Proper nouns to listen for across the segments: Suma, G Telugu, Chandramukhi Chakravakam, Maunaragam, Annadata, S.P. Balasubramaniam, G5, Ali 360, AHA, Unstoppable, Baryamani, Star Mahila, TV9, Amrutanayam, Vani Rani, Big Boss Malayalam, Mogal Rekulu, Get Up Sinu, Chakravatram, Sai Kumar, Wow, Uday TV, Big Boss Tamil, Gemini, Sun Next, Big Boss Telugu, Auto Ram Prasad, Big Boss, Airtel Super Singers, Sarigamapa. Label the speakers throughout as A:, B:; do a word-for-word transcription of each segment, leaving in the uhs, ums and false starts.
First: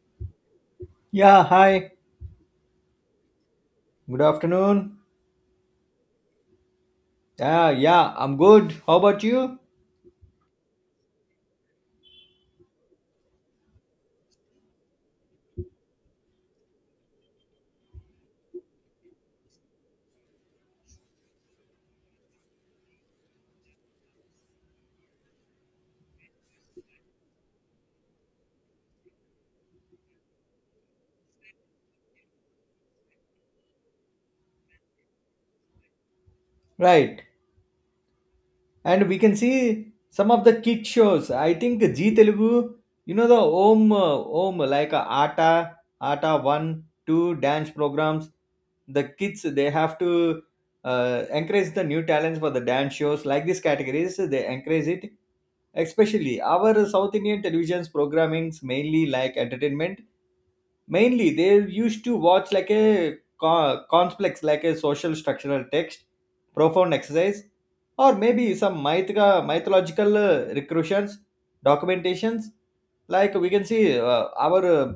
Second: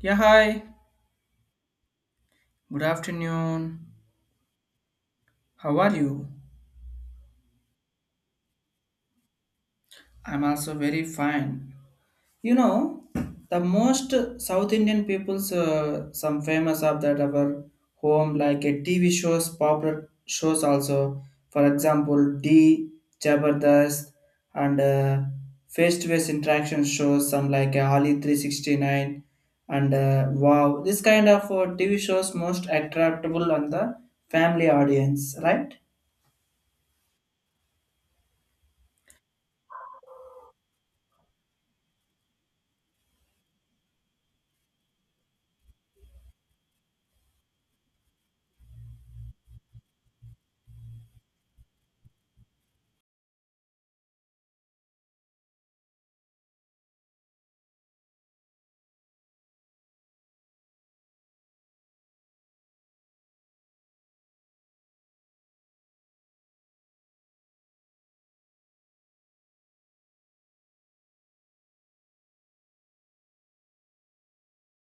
A: Yeah, hi.
B: Yeah, hi.
A: Good afternoon.
B: Good afternoon.
A: How are you?
B: Yeah, yeah, I'm good. How about you?
A: I'm also very fine. You know, the most South Indian people's uh, some famous of that our home like a T V shows, popular shows also. For example, D, Jabardast, and uh, face-to-face interaction shows some like uh, Ali three sixty-nine and uh, Wow. This kind of uh, T V shows most attractable on the family audience, right?
B: Right. And we can see some of the kid shows. I think G Telugu, you know the Om, uh, Om, like uh, Aata, Aata one, two dance programs. The kids, they have to uh, encourage the new talents for the dance shows. Like these categories, they encourage it. Especially our South Indian television's programmings mainly like entertainment, mainly they used to watch like a co- complex like a social structural text, profound exercise, or maybe some mythica, mythological uh, recursions, documentations. Like we can see uh, our uh,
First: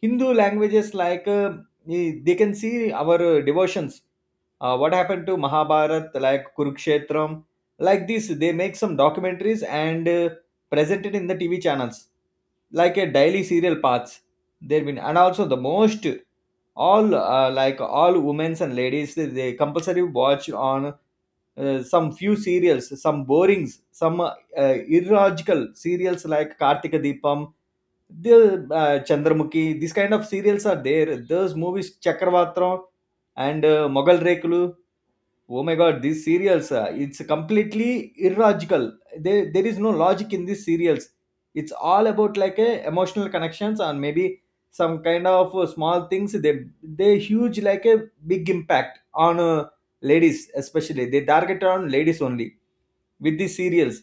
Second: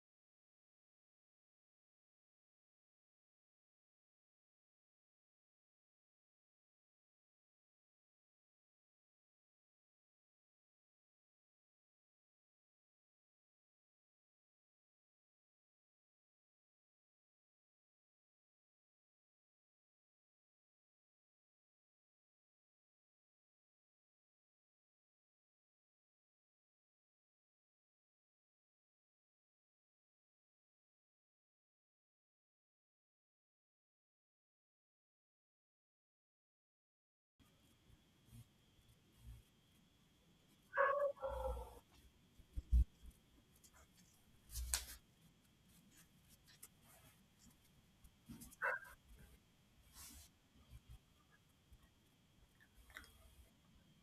B: hindu languages like uh, eh, they can see our uh, devotions, uh, what happened to mahabharat like kurukshetram. Like this they make some documentaries and uh, present it in the tv channels like a daily serial paths, there been. And also the most all uh, like all women's and ladies, they they compulsory watch on uh, some few serials, some borings, some uh, uh, illogical serials like kartika deepam, the uh, chandramukhi, these kind of serials are there, those movies chakravatram and uh, mogal rekulu. Oh my god, these serials, uh, it's completely illogical. There, there is no logic in these serials. It's all about like a emotional connections and maybe some kind of uh, small things. They, they huge like a big impact on uh, ladies, especially. They target on ladies only with these serials.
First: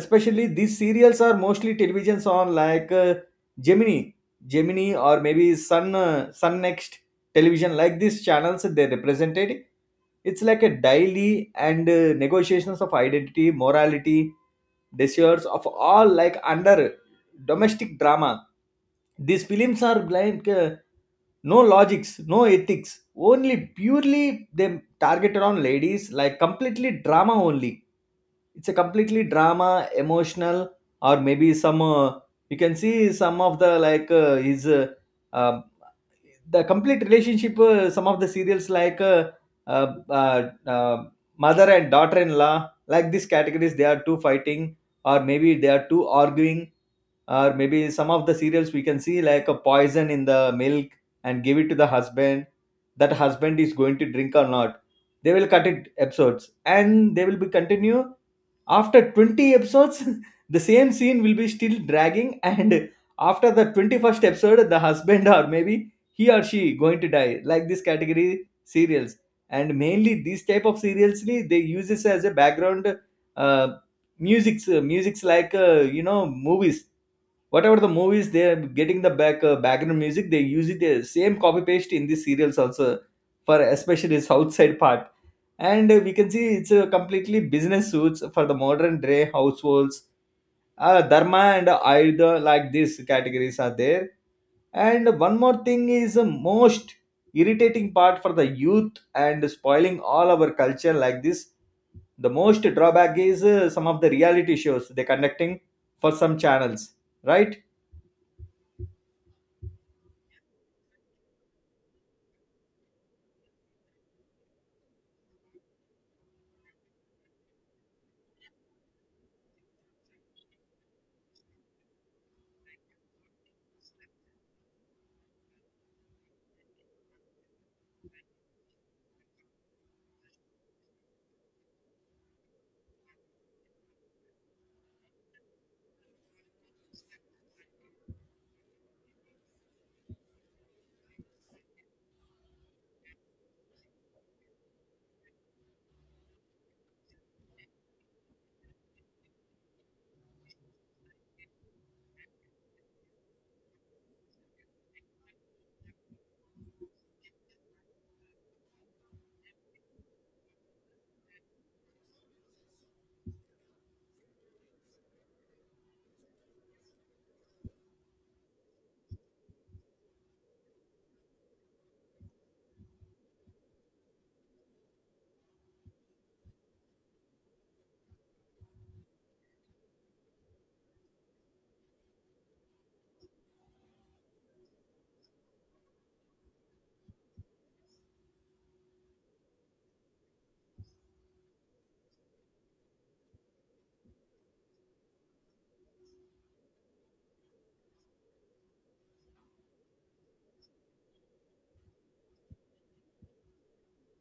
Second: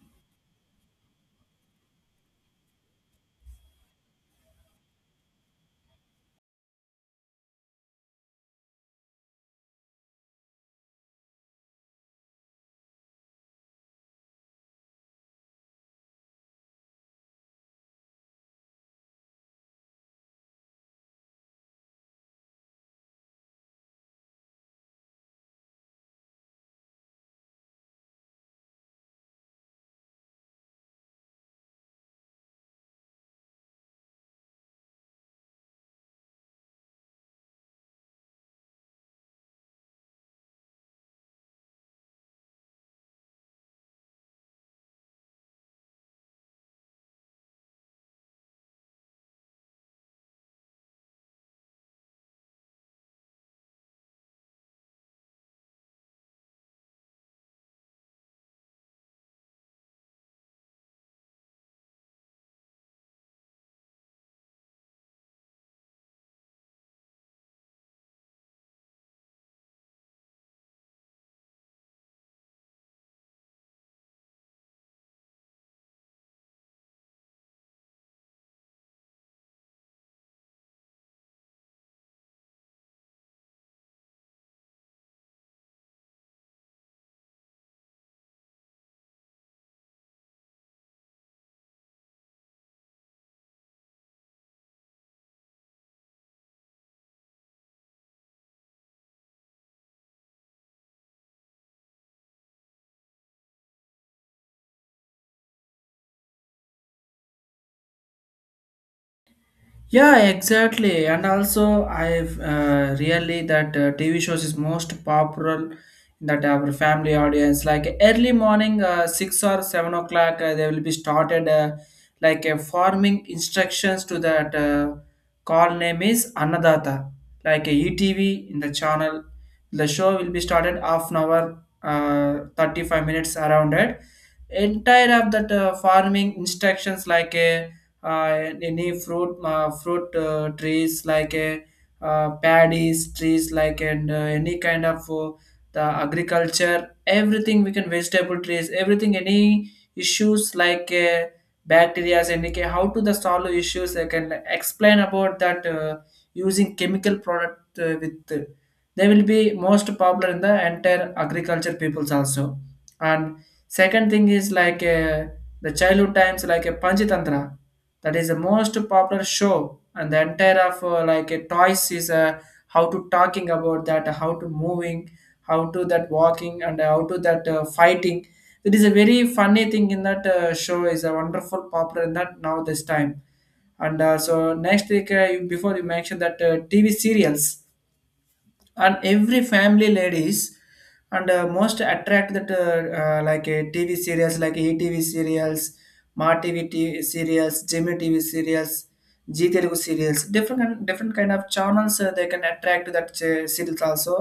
B: Especially these serials are mostly televisions on like uh, gemini, gemini or maybe sun uh, sun next television, like these channels they represented. It's like a daily, and uh, negotiations of identity, morality, desires of all like under domestic drama. These films are like uh, no logics, no ethics, only purely they targeted on ladies like completely drama only. It's a completely drama, emotional, or maybe some uh, you can see some of the like uh, his uh, um the complete relationship. Uh, some of the serials like uh, uh, uh, uh, mother and daughter in law, like these categories they are two fighting or maybe they are two arguing. Or maybe some of the cereals we can see like a poison in the milk and give it to the husband, that husband is going to drink or not. They will cut it episodes and they will be continue after twenty episodes the same scene will be still dragging, and after the twenty-first episode the husband or maybe he or she going to die, like this category serials. And mainly these type of serials they use this as a background uh, musics. Uh, musics like uh, you know movies, whatever the movies they are getting the back uh, background music, they use it the same copy paste in the serials also, for especially its outside part. And uh, we can see it's uh, completely business suits for the modern day households. Uh, dharma and ayurveda, like these categories are there. And one more thing is the most irritating part for the youth and spoiling all our culture like this. The most drawback is uh, some of the reality shows they conducting for some channels, right?
A: Yeah, exactly. And also, I've uh, really that uh, T V shows is most popular in that our family audience. Like early morning, uh, six or seven o'clock, uh, they will be started uh, like uh, forming instructions to that uh, call name is Annadata, like a E T V in the channel. The show will be started half an hour, uh, thirty five minutes around it. Entire of that uh, forming instructions like a uh, any fruit uh, fruit uh, trees like a uh, paddies trees like and uh, any kind of uh, the agriculture everything we can vegetable trees everything any issues like uh, bacteria any ca- how to the solve issues I can explain about that uh, using chemical product uh, with uh, they will be most popular in the entire agriculture peoples also. And second thing is like uh, the childhood times like a panchitantra, that is the most popular show. And the entire of uh, like a toys is uh, how to talking about that, how to moving, how to that walking, and how to that uh, fighting. It is a very funny thing in that uh, show, is a wonderful popular in that now this time. And uh, so next week, uh, you, before you mentioned that uh, TV serials, and every family ladies, and uh, most attract that uh, uh, like a TV series, like ETV serials, Ma TV t- serials, Jimmy TV serials, G Telugu serials, different kind- different kind of channels, uh, they can attract that uh, series also.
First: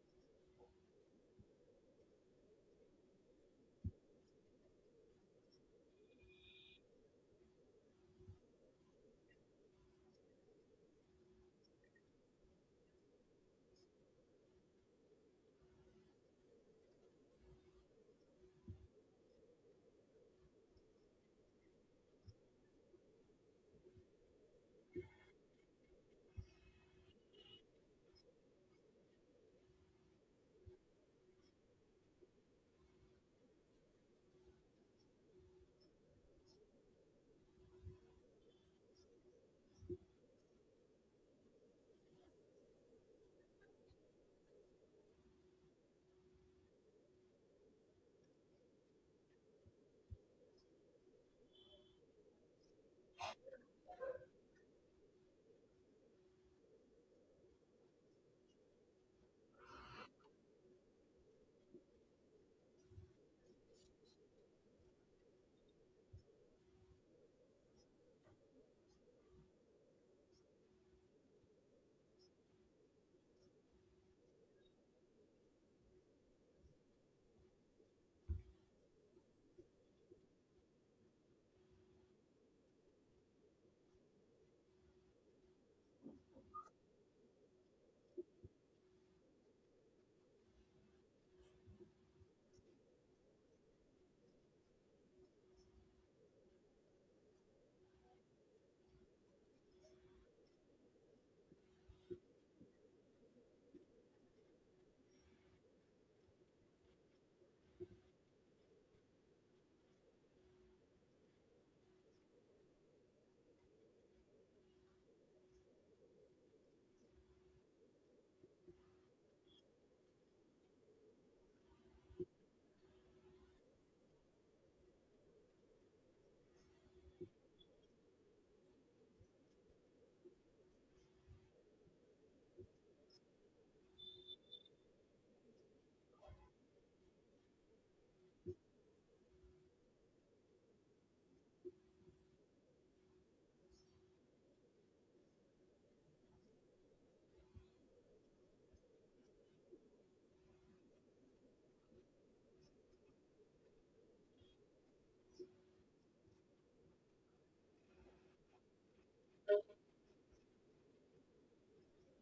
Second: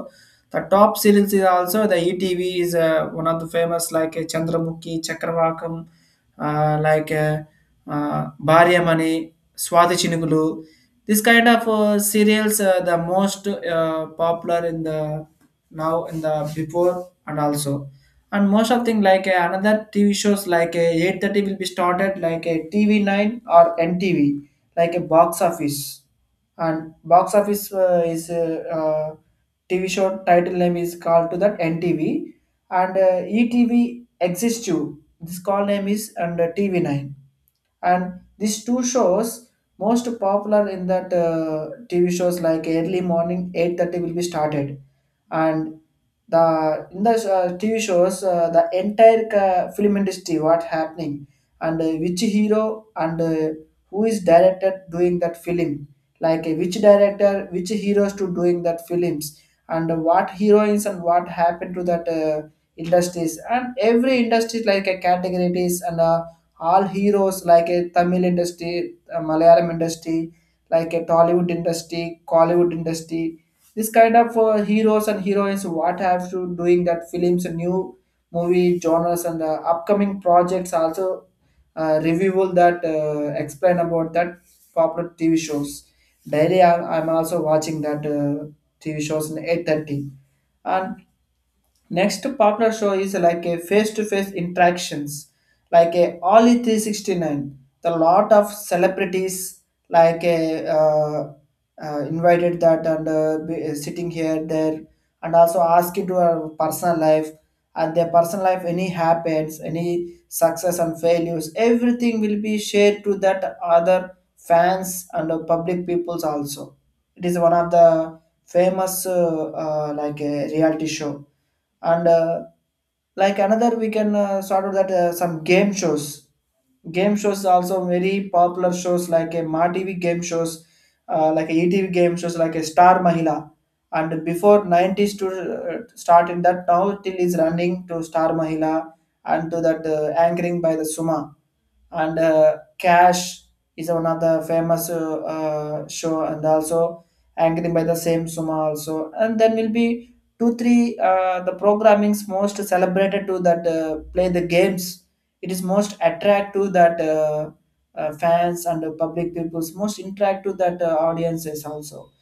A: The top serials is also the ETV, is uh, one of the famous, like uh, chandramukhi chakravakam, uh, like uh, uh, Baryamani, Swathi Chinugulu. This kind of uh, serials are the most uh, popular in the now in the before and also. And most of thing, like uh, another T V shows like uh, eight thirty will be started, like a T V nine or N T V, like a box office. And box office uh, is uh, uh, T V show title name is called to that N T V. And uh, E T V exists too. This call name is, and uh, T V nine. And these two shows most popular in that uh, T V shows, like early morning eight thirty will be started. And the in the uh, T V shows uh, the entire uh, film industry what happening, and uh, which hero, and uh, who is directed doing that film, like uh, which director, which heroes to doing that films, and what heroines, and what happened to that uh, industries, and every industry like a category it is. And uh, all heroes, like a Tamil industry, uh, Malayalam industry, like a Tollywood industry, Collywood industry. This kind of uh, heroes and heroines what have to doing that films, new movie genres, and uh, upcoming projects also, uh, review that uh, explain about that popular T V shows. Daily, I'm, I'm also watching that uh, T V shows in eight thirty. And next partner show is like a face-to-face interactions, like a Ollie three six nine. The lot of celebrities like a uh, uh, invited that, and uh, be, uh, sitting here there, and also asking to our personal life, and their personal life, any happens, any success and failures, everything will be shared to that other fans and uh, public peoples also. It is one of the famous uh, uh, like a reality show. And uh, like another, we can uh, sort of that uh, some game shows game shows also very popular shows, like a Ma T V game shows, uh, like a E T V game shows, like a Star Mahila. And before nineties to uh, start in that, now till is running to Star Mahila, and to that uh, anchoring by the Suma. And uh, Cash is one of the famous uh, uh, show, and also Angry by the same Suma also. And then will be two three uh, the programming's most celebrated to that uh, play the games. It is most attract to that uh, uh, fans and the public people's most interact to that uh, audiences also.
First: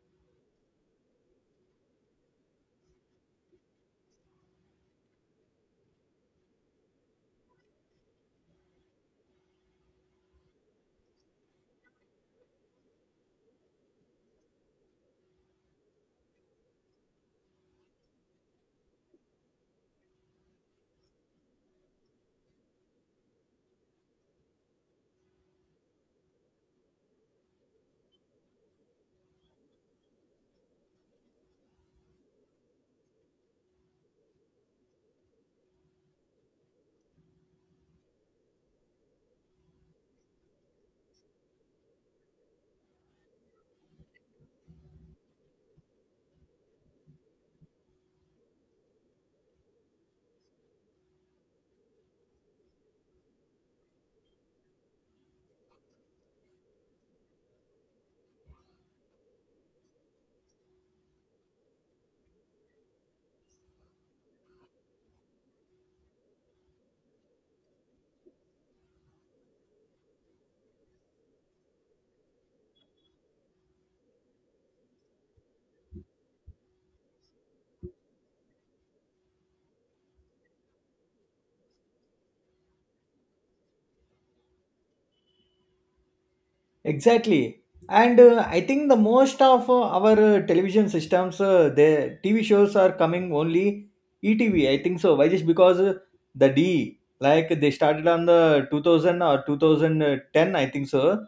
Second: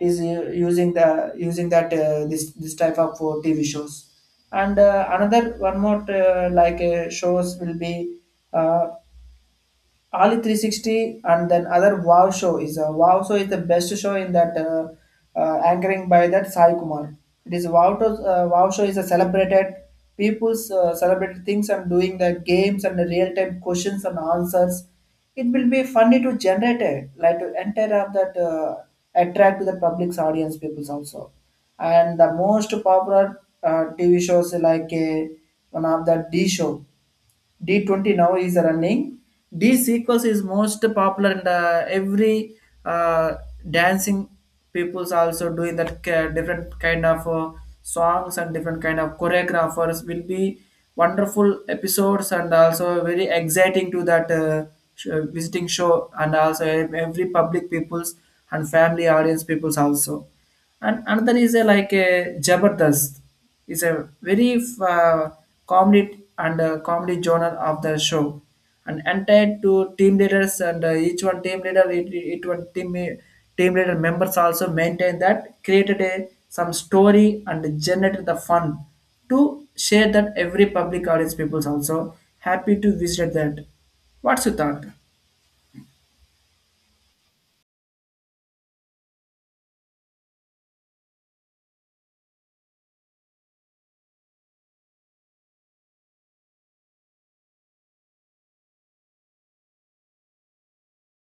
A: It is uh, using the using that uh, this this type of uh, T V shows, and uh, another one more uh, like uh, shows will be. Uh, Ali three sixty, and then other Wow show is a Wow show is the best show in that uh, uh, anchoring by that Sai Kumar. It is Wow to, uh, Wow show is a celebrated people's uh, celebrated things, and doing the games and the real time questions and answers. It will be funny to generate it, like to enter up that uh, attract to the public's audience peoples also. And the most popular uh, T V shows, like uh, one of the D show, D twenty now is running. This sequence is most popular in the every uh, dancing people's also doing that ca- different kind of uh, songs, and different kind of choreographers, will be wonderful episodes and also very exciting to that uh, sh- uh, visiting show, and also ev- every public people's and family audience people's also. And another is a, like a Jabardast. It's a very uh, comedy, and uh, comedy genre of the show, and entire to team leaders, and uh, each one team leader, each it one team team leader members also maintain that created a some story and generated the fun to share that every public audience peoples also happy to visit that. What's your thought?
B: Exactly. And uh, I think the most of uh, our uh, television systems, uh, the T V shows are coming only E T V, I think so. Why? Just because uh, the D, like they started on the two thousand or two thousand ten, I think so,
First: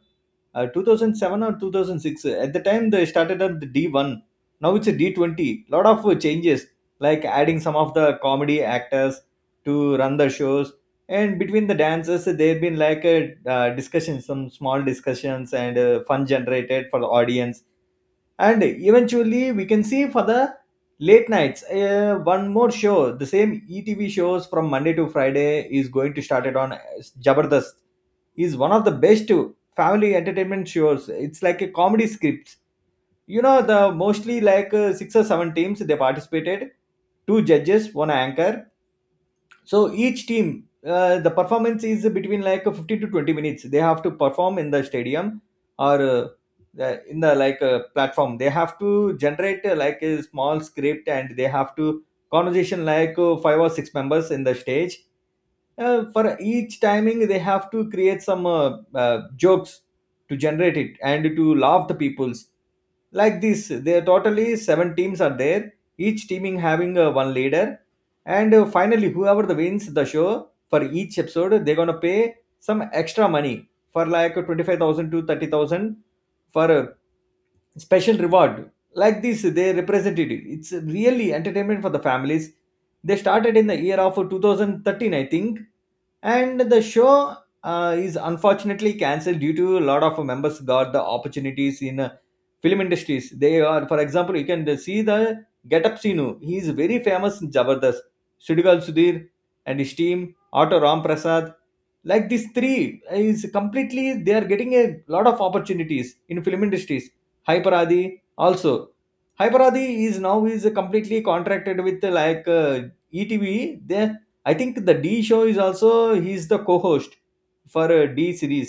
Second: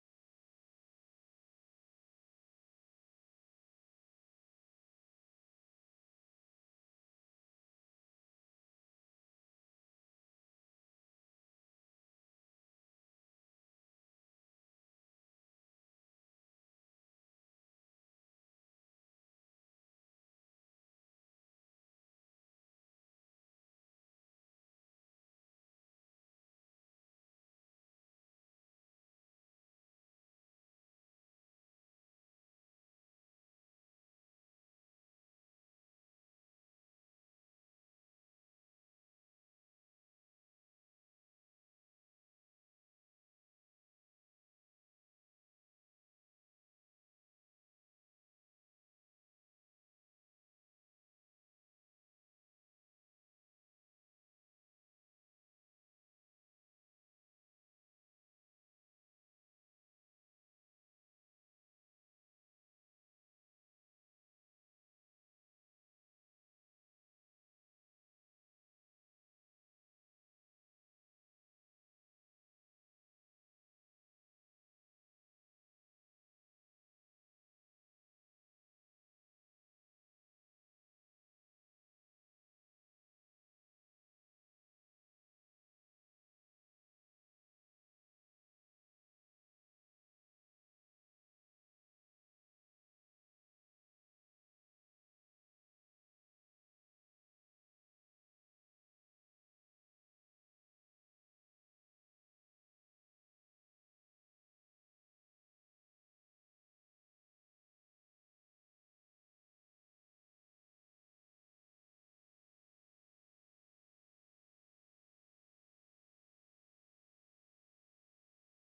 B: uh, two thousand seven or two thousand six. At the time they started at the d one, now it's a d twenty, lot of uh, changes like adding some of the comedy actors to run the shows. And between the dances there have been like a uh, discussion, some small discussions, and uh, fun generated for the audience. And eventually we can see for the late nights uh, one more show, the same etv shows from monday to friday is going to start it on uh, jabardast. Is one of the best family entertainment shows, it's like a comedy scripts. You know the mostly like uh, six or seven teams they participated, two judges, one anchor. So each team, uh, the performance is between like fifteen to twenty minutes they have to perform in the stadium or uh, the- in the like uh, platform. They have to generate uh, like a small script and they have to conversation like uh, five or six members in the stage. Uh, for each timing they have to create some uh, uh, jokes to generate it and to laugh the peoples. Like this there totally seven teams are there, each teaming having uh, one leader. And uh, finally, whoever the wins the show for each episode, they're gonna pay some extra money for like twenty five thousand to thirty thousand for a special reward. Like this, they represented it. It's really entertainment for the families. They started in the year of twenty thirteen, I think, and the show uh, is unfortunately cancelled due to a lot of members got the opportunities in uh, film industries. They are, for example, you can see the get up sinu, he is very famous in jabardast. Sudigal sudhir and his team, auto ram prasad, like these three is completely they are getting a lot of opportunities in film industries. Hyperadi also, hyperadi is now is completely contracted with uh, like uh, etv. They, I think the D show is also, he's the co-host for a D series.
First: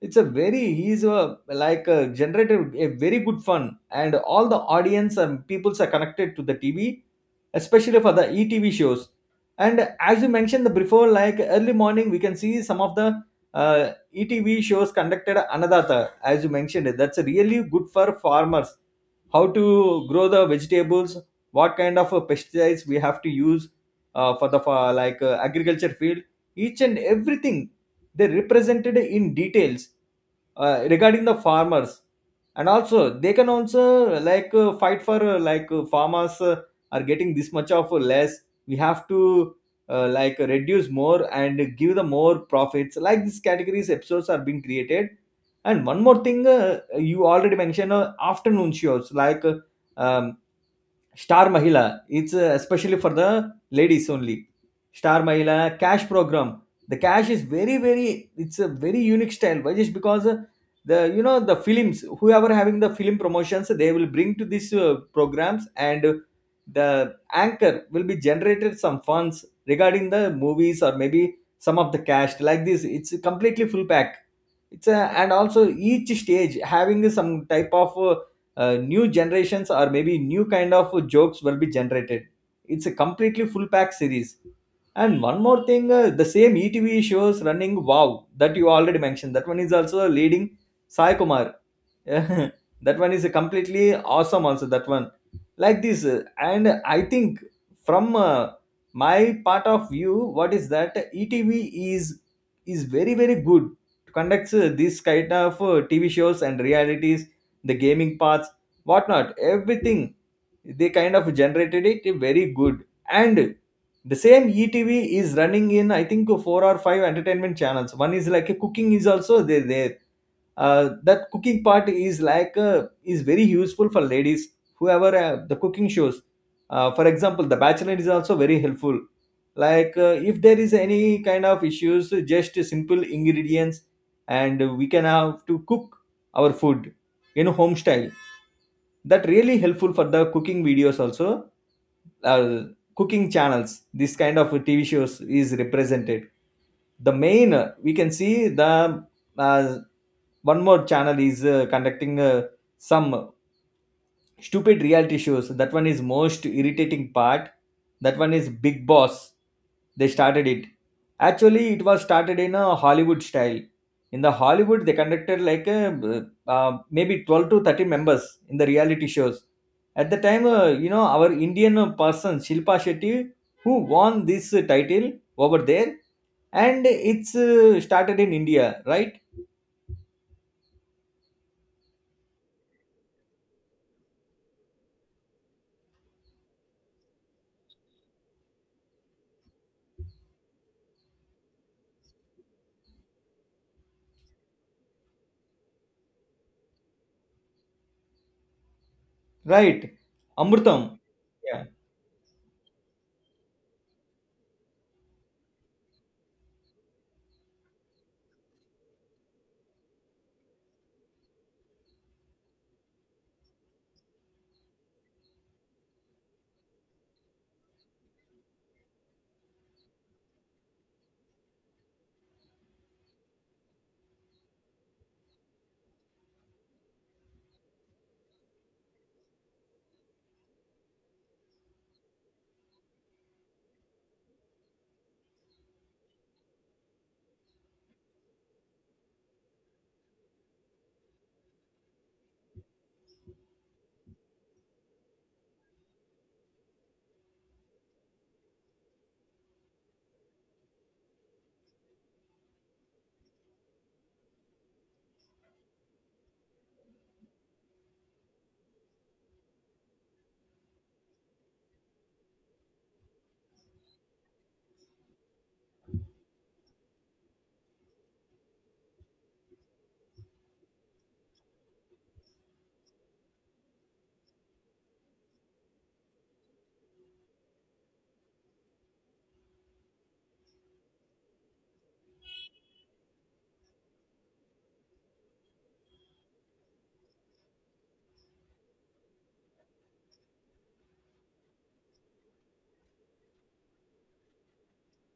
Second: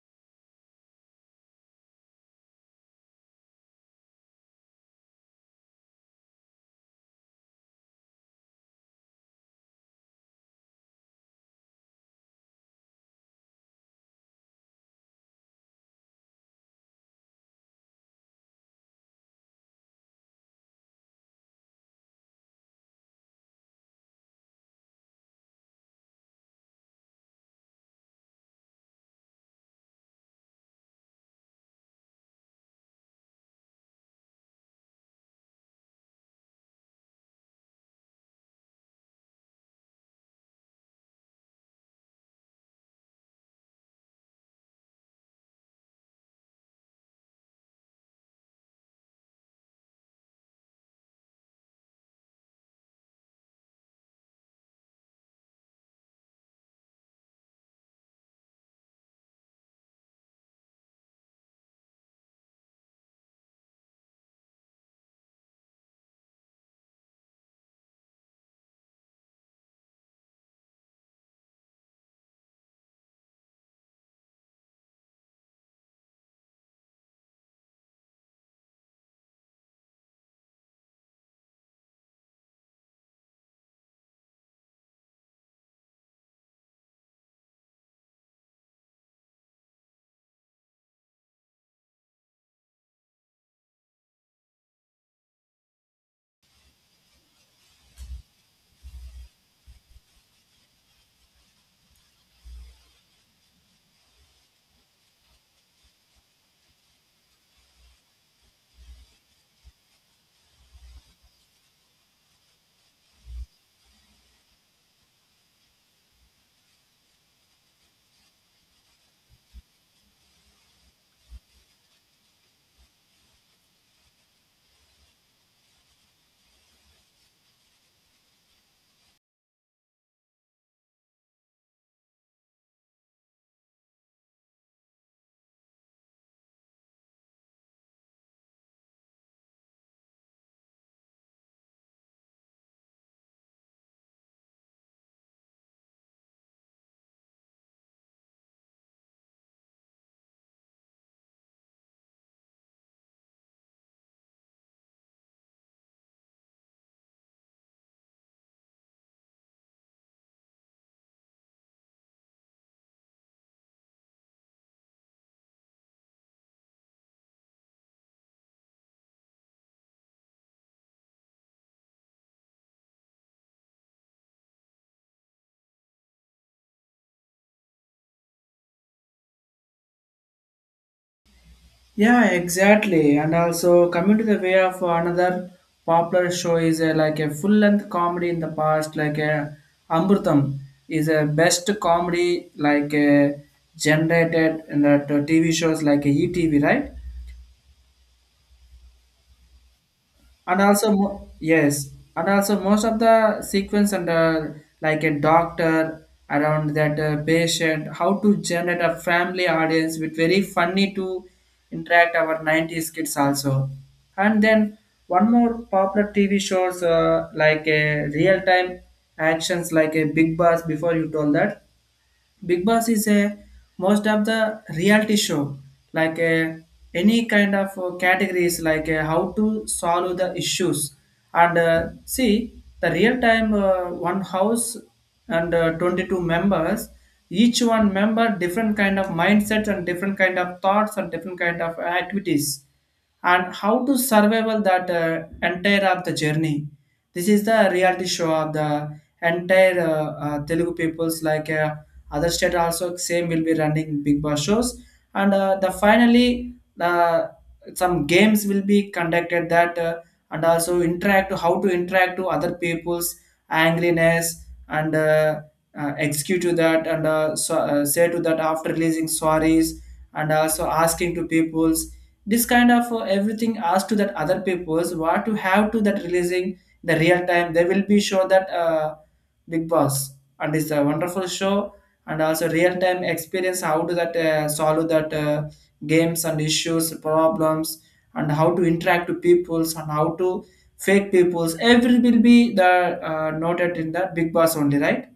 B: It's a very, he's a like a generated a very good fun, and all the audience and peoples are connected to the T V, especially for the E T V shows. And as you mentioned the before, like early morning, we can see some of the uh, E T V shows conducted, another as you mentioned. That's really good for farmers, how to grow the vegetables, what kind of uh, pesticides we have to use uh, for the for, like uh, agriculture field, each and everything they represented in details, uh, regarding the farmers. And also they can also uh, like uh, fight for uh, like uh, farmers uh, are getting this much of uh, less, we have to uh, like reduce more and give the more profits, like these categories episodes are being created. And one more thing, uh, you already mentioned uh, afternoon shows like uh, um, Star Mahila. It's uh, especially for the ladies only. Star Mahila cash program. The cash is very very, it's a very unique style. Why? Just because uh, the you know the films whoever having the film promotions they will bring to these uh, programs, and the anchor will be generated some funds regarding the movies or maybe some of the cash, like this. It's completely full pack, it's a, and also each stage having some type of uh, uh, new generations or maybe new kind of jokes will be generated. It's a completely full pack series. And one more thing, uh, the same etv shows running wow, that you already mentioned, that one is also leading, sai kumar that one is completely awesome also, that one. Like this uh, and I think from uh, my part of view, what is that etv is is very very good to conduct uh, this kind of uh, tv shows and realities, the gaming parts, whatnot, everything they kind of generated it very good. And the same etv is running in, I think, four or five entertainment channels. One is like a cooking is also there, there uh, that cooking part is like uh, is very useful for ladies, whoever uh, the cooking shows. Uh, for example the bachelor is also very helpful, like uh, if there is any kind of issues, just simple ingredients and we can have to cook our food in home style. That really helpful for the cooking videos also, uh, cooking channels. This kind of tv shows is represented. The main uh, we can see the uh, one more channel is uh, conducting uh, some stupid reality shows. That one is most irritating part, that one is big boss. They started it, actually it was started in a hollywood style. In the hollywood they conducted like a, uh, uh, maybe twelve to thirty members in the reality shows. At the time, uh, you know our indian person shilpa shetty, who won this title over there, and it's uh, started in india, right?
A: Yeah, exactly. And also coming to the way of another popular show is a, like a full length comedy in the past, like a Amrutam is a best comedy like a generated in the t- TV shows like a E T V, right?
B: right
A: And also
B: Amrutam.
A: mo- yes. And also most of the sequence under like a doctor around that uh, patient, how to generate a family audience with very funny to interact our nineties kids also. And then one more popular TV shows, uh, like a real time actions, like a big boss before you told that. Big Boss is a most of the reality show, like uh, any kind of uh, categories, like uh, how to solve the issues. And uh, see the real time uh, one house and uh, twenty two members, each one member different kind of mindsets and different kind of thoughts and different kind of activities, and how to survival that uh, entire of the journey. This is the reality show of the entire uh, uh, telugu peoples, like uh, other state also same will be running big boss shows. And uh, the finally uh, some games will be conducted that uh, and also interact, how to interact to other people's angriness, and uh, uh, execute to that, and uh, so, uh, say to that after releasing sorries, and also asking to peoples. This kind of uh, everything asked to that other people's what you have to that releasing, the real time they will be sure that uh, big boss. And it's a wonderful show, and also real time experience, how to that uh, solve that uh, games and issues problems, and how to interact to peoples, and how to fake peoples every will be the uh, noted in the big boss only, right?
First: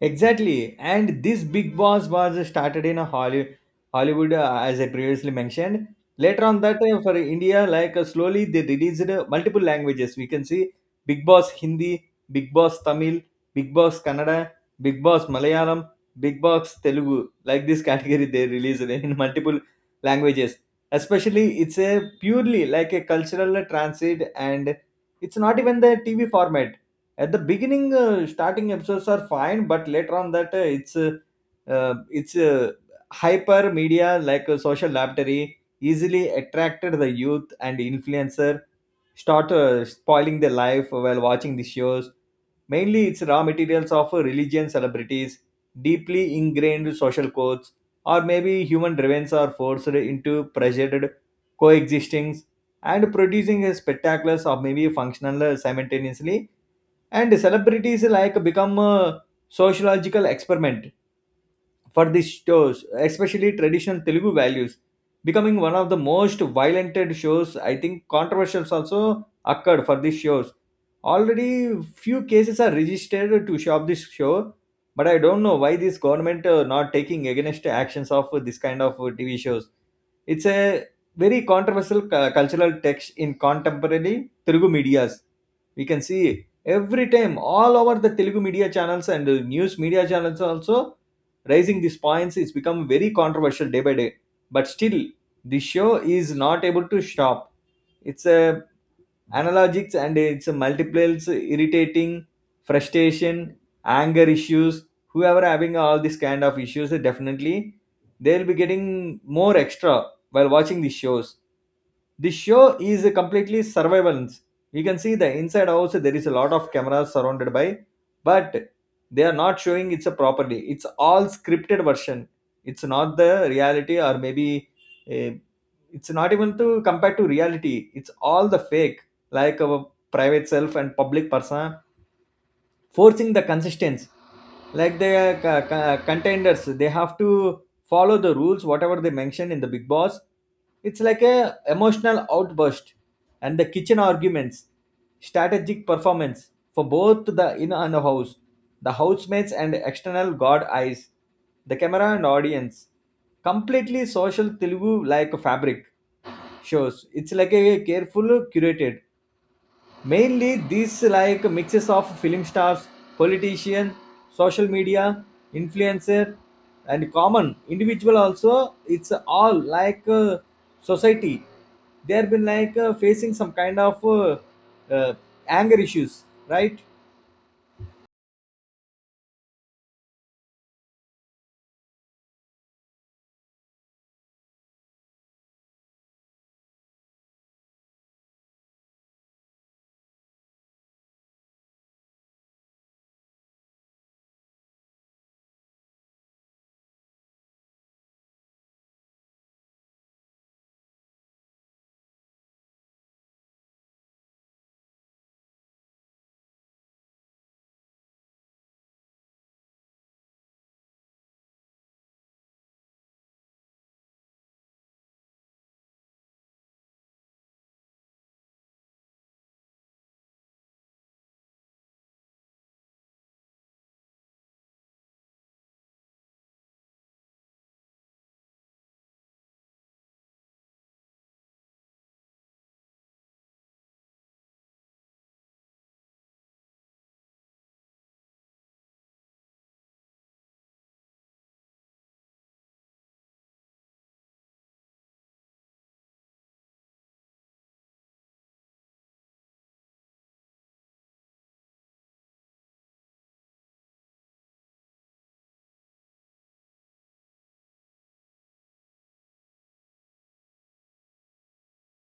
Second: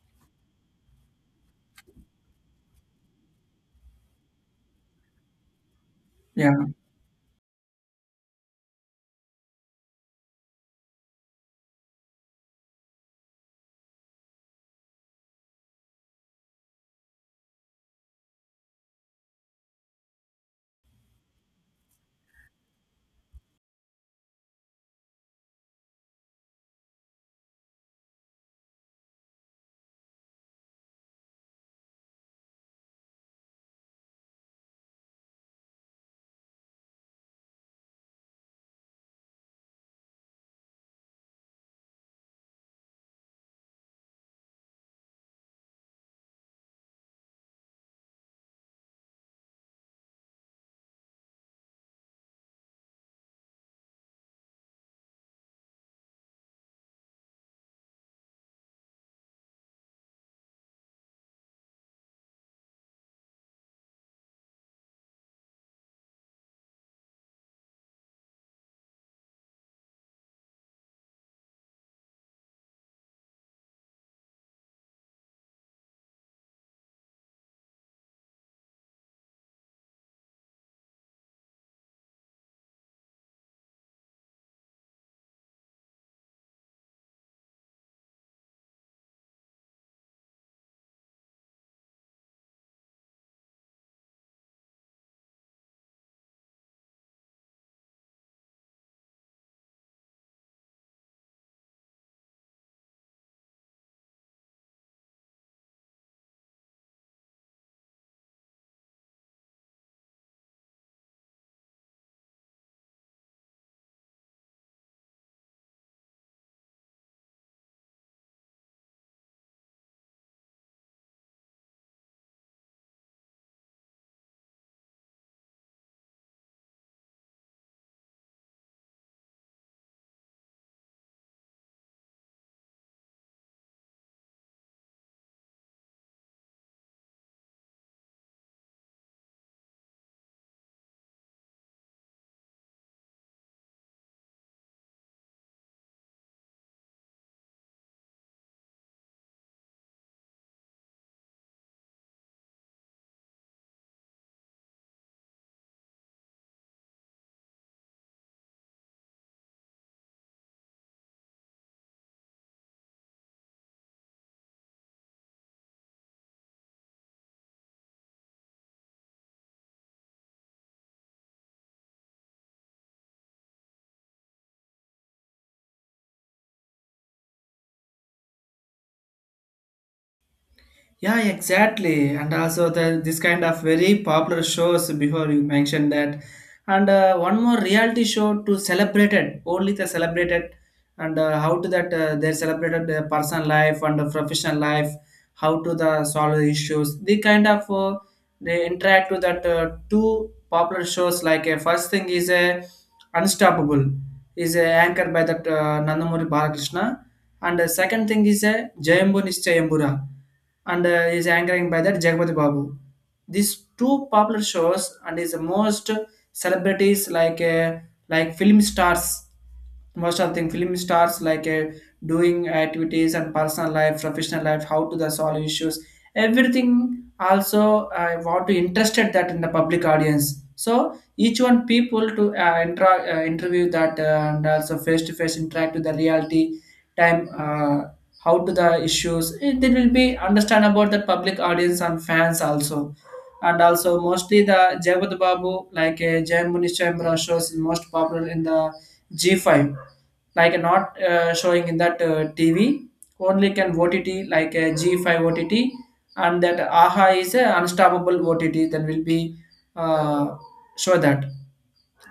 B: Exactly. And this Big Boss was started in a Holly, Hollywood, uh, as I previously mentioned. Later
A: Yeah.
B: on that, uh, for India, like uh, slowly they released uh, multiple languages. We can see Big Boss Hindi, Big Boss Tamil, Big Boss Kannada, Big Boss Malayalam, Big Boss Telugu. Like this category, they released in multiple languages. Especially, it's a purely like a cultural transit, and it's not even the T V format at the beginning. Uh, starting episodes are fine, but later on that uh, it's uh, uh, it's uh, hyper media, like uh, social laboratory, easily attracted the youth, and influencer start uh, spoiling their life while watching the shows. Mainly, it's raw materials of uh, religion celebrities, deeply ingrained social codes, or maybe human driven are forced into pressured coexistings and producing a spectaculars or maybe functional, uh, simultaneously, and celebrities like become a sociological experiment for these shows, especially traditional Telugu values, becoming one of the most violent shows. I think controversies also occurred for these shows. Already, few cases are registered to shop this show, but I don't know why this government uh, not taking against actions of this kind of uh, T V shows. It's a very controversial cu- cultural text in contemporary Telugu medias. We can see every time all over the Telugu media channels and uh, news media channels also. Raising these points is become very controversial day by day, but still the show is not able to stop. It's a analogics, and it's a multiples irritating frustration, anger issues. Whoever having all this kind of issues, they definitely they'll be getting more extra while watching these shows. This show is a completely surveillance. You can see the inside also, there is a lot of cameras surrounded by, but they are not showing it's a properly. It's all scripted version. It's not the reality, or maybe eh, it's not even to compare to reality, it's all the fake. Like our private self and public persona forcing the consistency, like the uh, co- co- contenders, they have to follow the rules whatever they mention in the Big Boss. It's like a emotional outburst and the kitchen arguments, strategic performance for both the inner and the house, the housemates and external god eyes, the camera and audience. Completely social Telugu like fabric shows. It's like a careful curated, mainly these like mixes of film stars, politician, social media influencer, and common individual also. It's all like uh, society. They have been like uh, facing some kind of uh, uh, anger issues, right?
A: Yeah, exactly. And also the this kind of very popular shows before you mentioned that. And uh, one more reality show to celebrate it, only the celebrated, and uh, how to that uh, they celebrated their personal life and the professional life, how to the solve the issues. The kind of uh, they interact with that uh, two popular shows, like a first thing is a Unstoppable, is uh, anchored by that uh, Nandamuri Balakrishna. And the second thing is uh, Jayambu Nischayambura, and uh, is anchoring by that Jagpati Babu. These two popular shows, and is the most celebrities, like uh, like film stars, most of them film stars, like uh, doing activities and personal life, professional life, how to the solve issues, everything. Also, I want to interested that in the public audience. So each one people to uh, intra- uh, interview that, uh, and also face to face interact with the reality time, uh, how to the issues it, they will be understand about the public audience and fans also. And also mostly the Jagat Babu, like uh, Jai Munishambra shows is most popular in the G five, like not uh, showing in that uh, T V, only can OTT, like a G five OTT. And that AHA is a unstoppable O T T, that will be uh, show that.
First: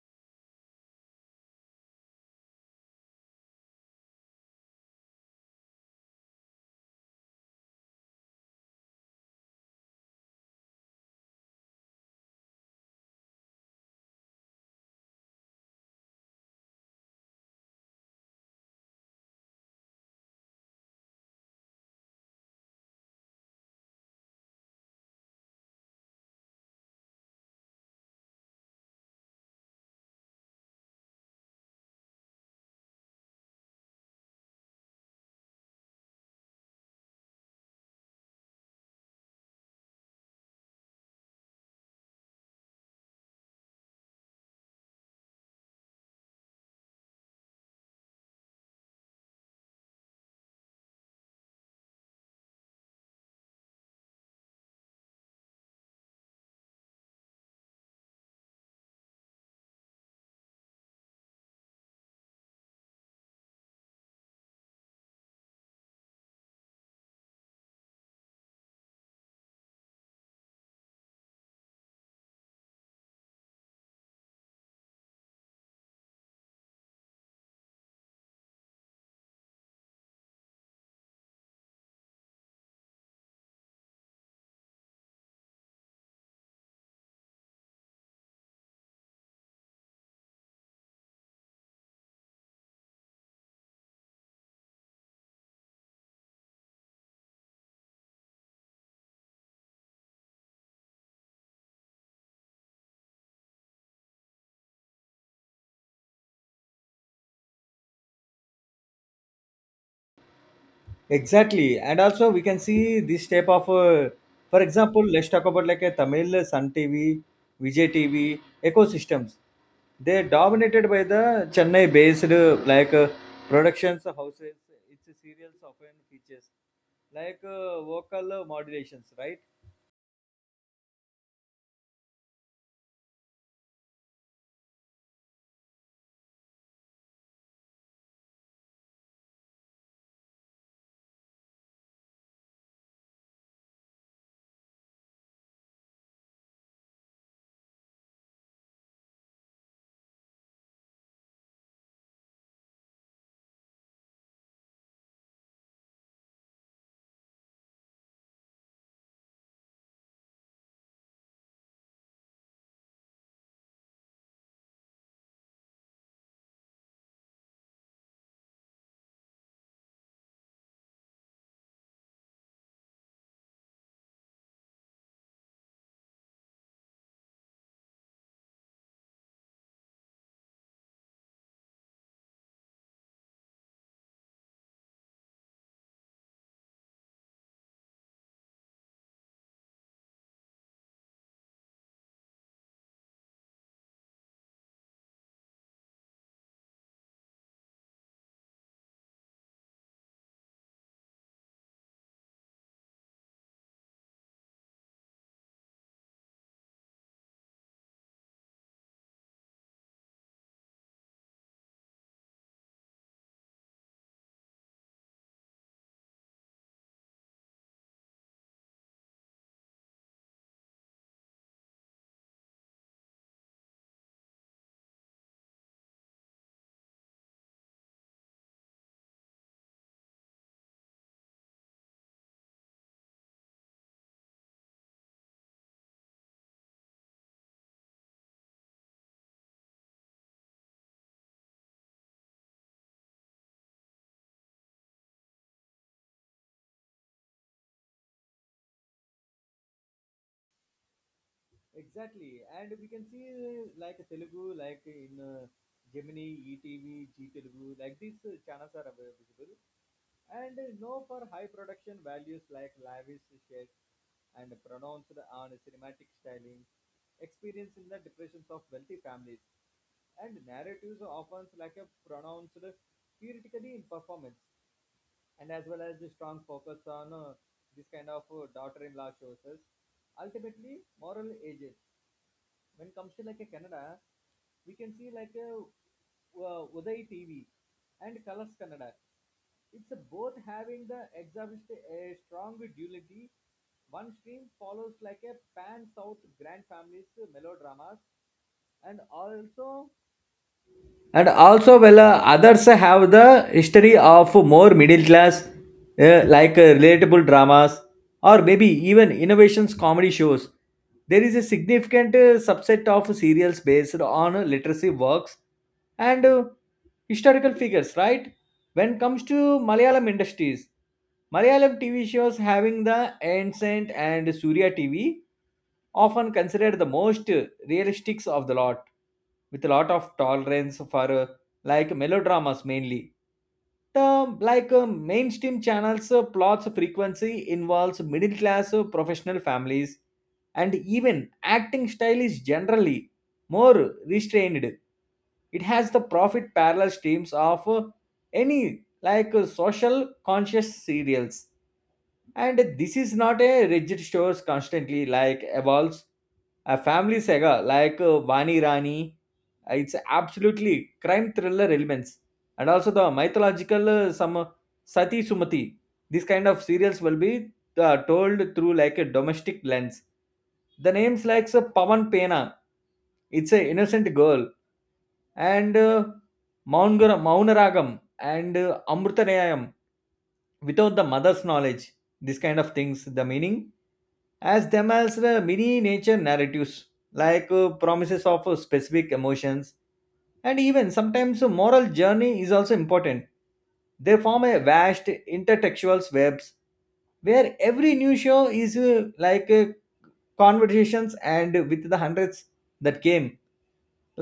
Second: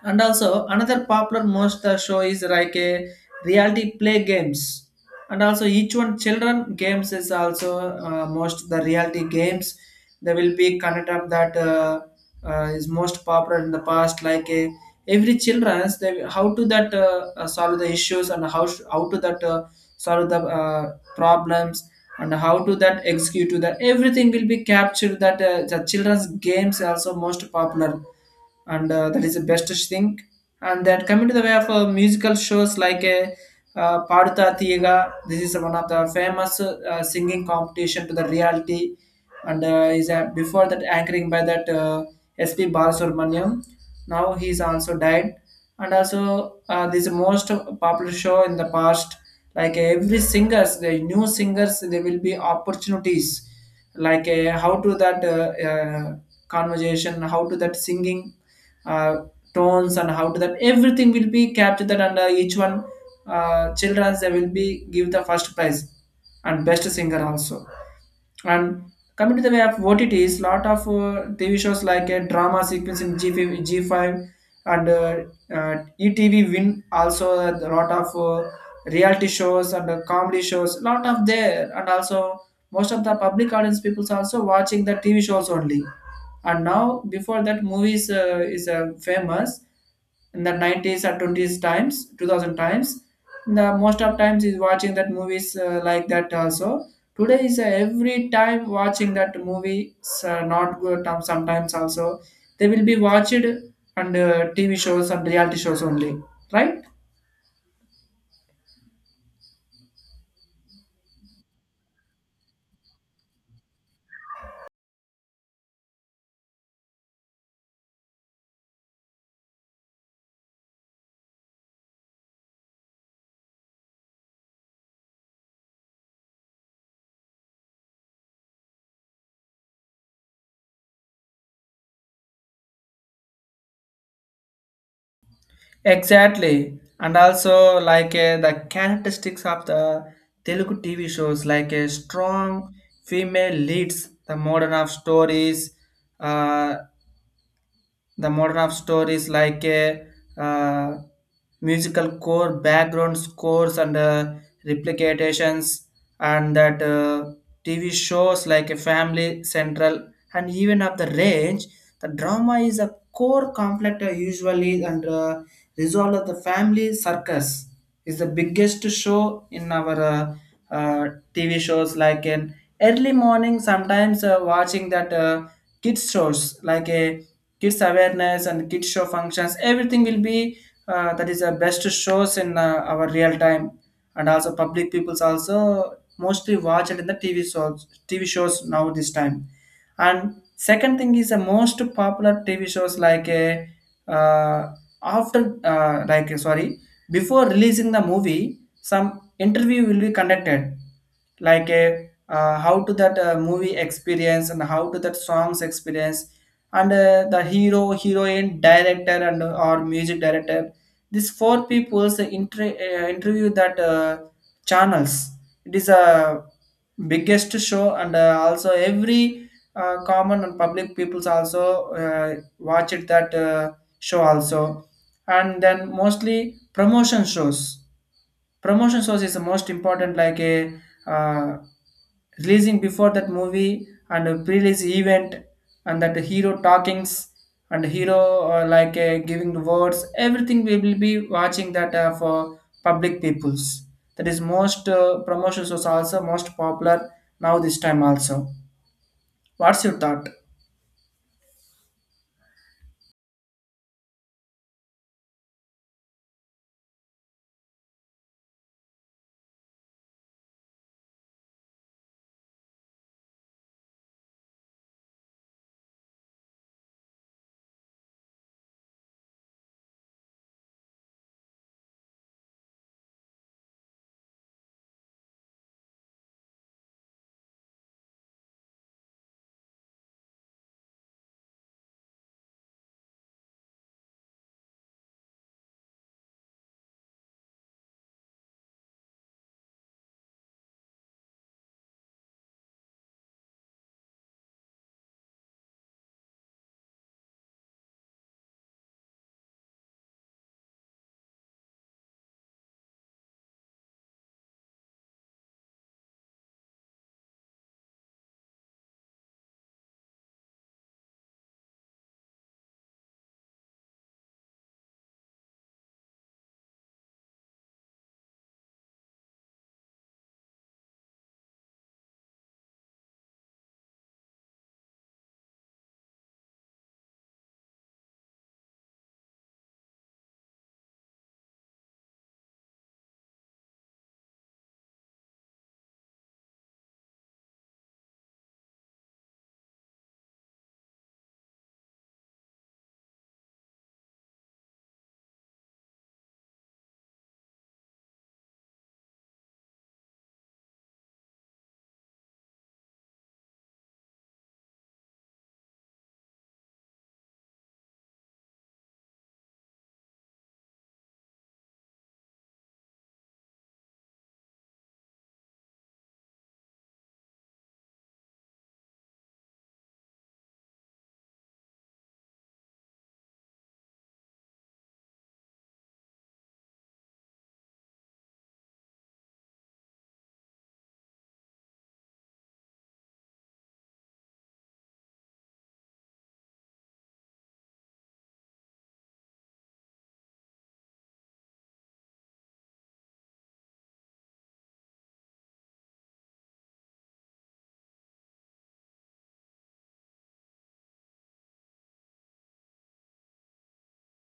A: And also another popular monster show is like a reality play games. And also each one children games is also uh, most the reality games. They will be connect up that uh, uh, is most popular in the past. Like a every childrens, they how to that uh, uh, solve the issues and how sh- how to that uh, solve the uh, problems and how to that execute to that everything will be captured that uh, the children's games also most popular, and uh, that is the best thing. And then coming to the way of uh, musical shows like a uh, Paduta Thiyaga, this is one of the famous uh, singing competition to the reality, and uh, is uh, before that anchoring by that uh, S P. Balasubramaniam. Now he is also died, and also uh, this is most popular show in the past. Like uh, every singers, the new singers, there will be opportunities, like uh, how to that uh, uh, conversation, how to that singing uh, tones, and how to that everything will be captured. And uh, each one uh, children's, they will be give the first prize and best singer also. And coming to the way of, what it is? Lot of uh, T V shows like a drama sequence in G five. G five and uh, uh, E T V win also a lot of uh, reality shows and uh, comedy shows lot of there. And also most of the public audience people's also watching the T V shows only. And now before that movies uh, is uh, famous in the nineties or twenties times, two thousand times, the most of times is watching that movies uh, like that also. Today is, uh, every time watching that movie is, uh, not good um, sometimes also they will be watched on uh, TV shows and reality shows only, right?
B: Exactly, and also we can see this type of, uh, for example, let's talk about like a Tamil Sun T V, Vijay T V ecosystems. They are dominated by the Chennai-based uh, like uh, productions houses. Its serials often features like uh, vocal modulations, right?
A: Exactly, and also like uh, the characteristics of the Telugu T V shows, like a strong female leads, the modern of stories, uh, the modern of store is like a uh, musical core, background scores, and uh, replications, and that uh, T V shows like a Family Central, and even of the range. The drama is a core conflict uh, usually, and uh, resolve of the family circus is the biggest show in our uh, uh, T V shows. Like in early morning, sometimes uh, watching that uh, kids shows like a kids awareness and kids show functions, everything will be, uh, that is the best shows in uh, our real time. And also public people's also mostly watch it in the tv shows, tv shows now this time. And second thing is the most popular tv shows like a uh, after uh, like uh, sorry, before releasing the movie, some interview will be conducted like a, uh, how to that uh, movie experience and how to that songs experience, and uh, the hero, heroine, director, and uh, or music director, these four people's inter- uh, interview that uh, channels. It is a biggest show. And uh, also every uh, common and public peoples also uh, watch it that uh, show also. And then mostly promotion shows, promotion shows is the most important. Like a, uh, releasing before that movie, and a pre-release event, and that hero talkings, and hero uh, like uh, giving the words, everything we will be watching that uh, for public peoples. That is most uh, promotions was also most popular now this time also. What's your thought?
B: Exactly, and we can see uh, like Telugu, like in uh, Gemini, E T V, G Telugu, like these uh, channels are avail- visible, and uh, know for high production values like lavish shades and pronounced on cinematic styling, experience in the depressions of wealthy families, and narratives are often like a pronounced theoretically in performance, and as well as the strong focus on uh, this kind of uh, daughter-in-law shows us ultimately moral ages. When it comes to like a Canada, we can see like a uh, Uday T V and Colors Kannada. It's a both having the exhibit a strong duality. One stream follows like a pan south grand families melodramas, and also and also well uh, others have the history of more middle class uh, like uh, relatable dramas or maybe even innovations comedy shows. There is a significant uh, subset of serials based on uh, literacy works and uh, historical figures, right? When it comes to Malayalam industries, Malayalam TV shows having the ancient and Surya TV, often considered the most realistic of the lot, with a lot of tolerance for uh, like melodramas mainly. The like uh, mainstream channels uh, plots frequency involves middle class uh, professional families, and even acting style is generally more restrained. It has the profit parallel streams of uh, any like uh, social conscious serials, and this is not a rigid stores, constantly like evolves. A family saga like uh, Vani Rani, uh, it's absolutely crime thriller elements. And also the mythological uh, some uh, Sati Sumati. These kind of serials will be uh, told through like a domestic lens. The names like uh, Pavan Pena, it's an innocent girl, and uh, Maungar- Maunaragam and uh, Amrutanayam, without the mother's knowledge, this kind of things, the meaning as them as the mini nature narratives, like uh, promises of uh, specific emotions, and even sometimes a moral journey is also important. They form a vast intertextual webs, where every new show is uh, like uh, conversations and with the hundreds that came,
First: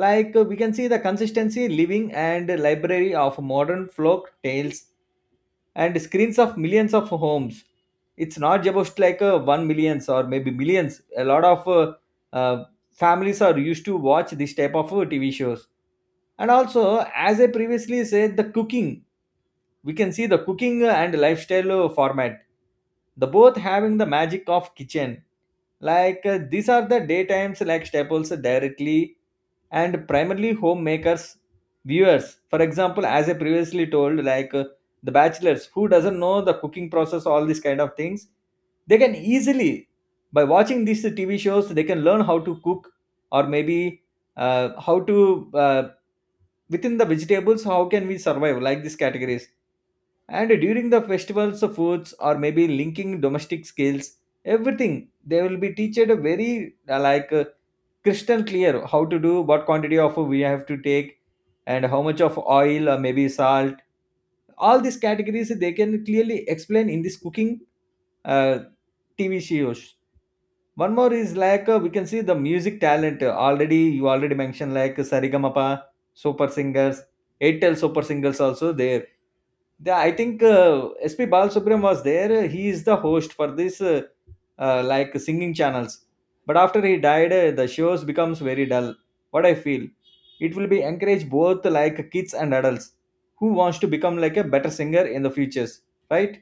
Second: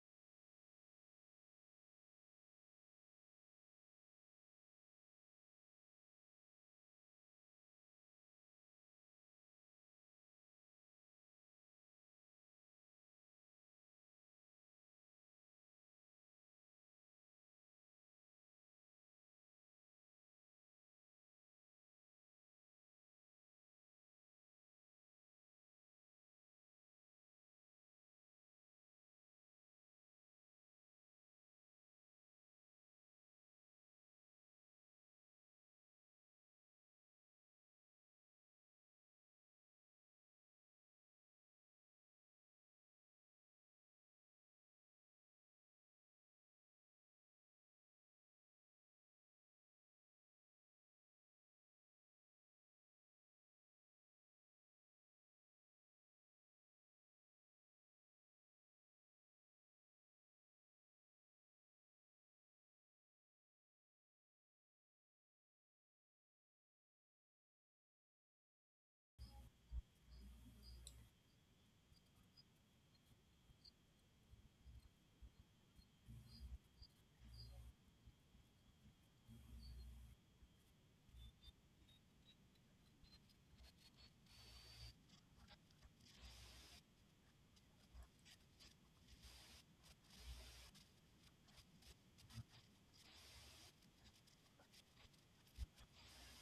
B: like uh, we can see the consistency living and library of modern folk tales and screens of millions of homes. It's not just like uh, one millions or maybe millions, a lot of uh, uh, families are used to watch this type of uh, TV shows. And also, as I previously said, the cooking, we can see the cooking and lifestyle uh, format, the both having the magic of kitchen, like uh, these are the daytimes like staples uh, directly, and primarily homemakers viewers. For example, as I previously told, like uh, the bachelors who doesn't know the cooking process, all these kind of things, they can easily by watching these TV shows, they can learn how to cook, or maybe uh, how to uh, within the vegetables, how can we survive, like these categories. And during the festivals of foods, or maybe linking domestic skills, everything, they will be teached a very uh, like uh, crystal clear, how to do, what quantity of we have to take, and how much of oil or maybe salt, all these categories they can clearly explain in this cooking uh, TV shows. One more is like uh, we can see the music talent. Uh, already you already mentioned like sarigamapa, super singers, airtel super singers also there. the, I think uh, S P Balasubramanian was there. He is the host for this uh, uh, like singing channels. But after he died, uh, the shows becomes very dull. What I feel, it will be encourage both like kids and adults who wants to become like a better singer in the futures, right?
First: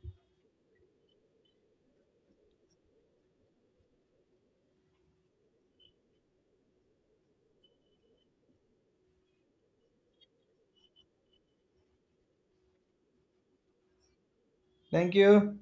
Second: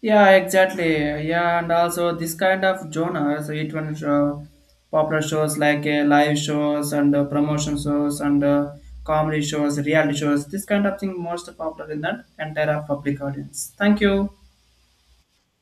A: Yeah, exactly. Yeah, and also this kind of genres, it one uh, popular shows like uh, live shows and uh, promotion shows and uh, comedy shows, reality shows. This kind of thing most popular in that entire public audience. Thank you.
B: Thank you.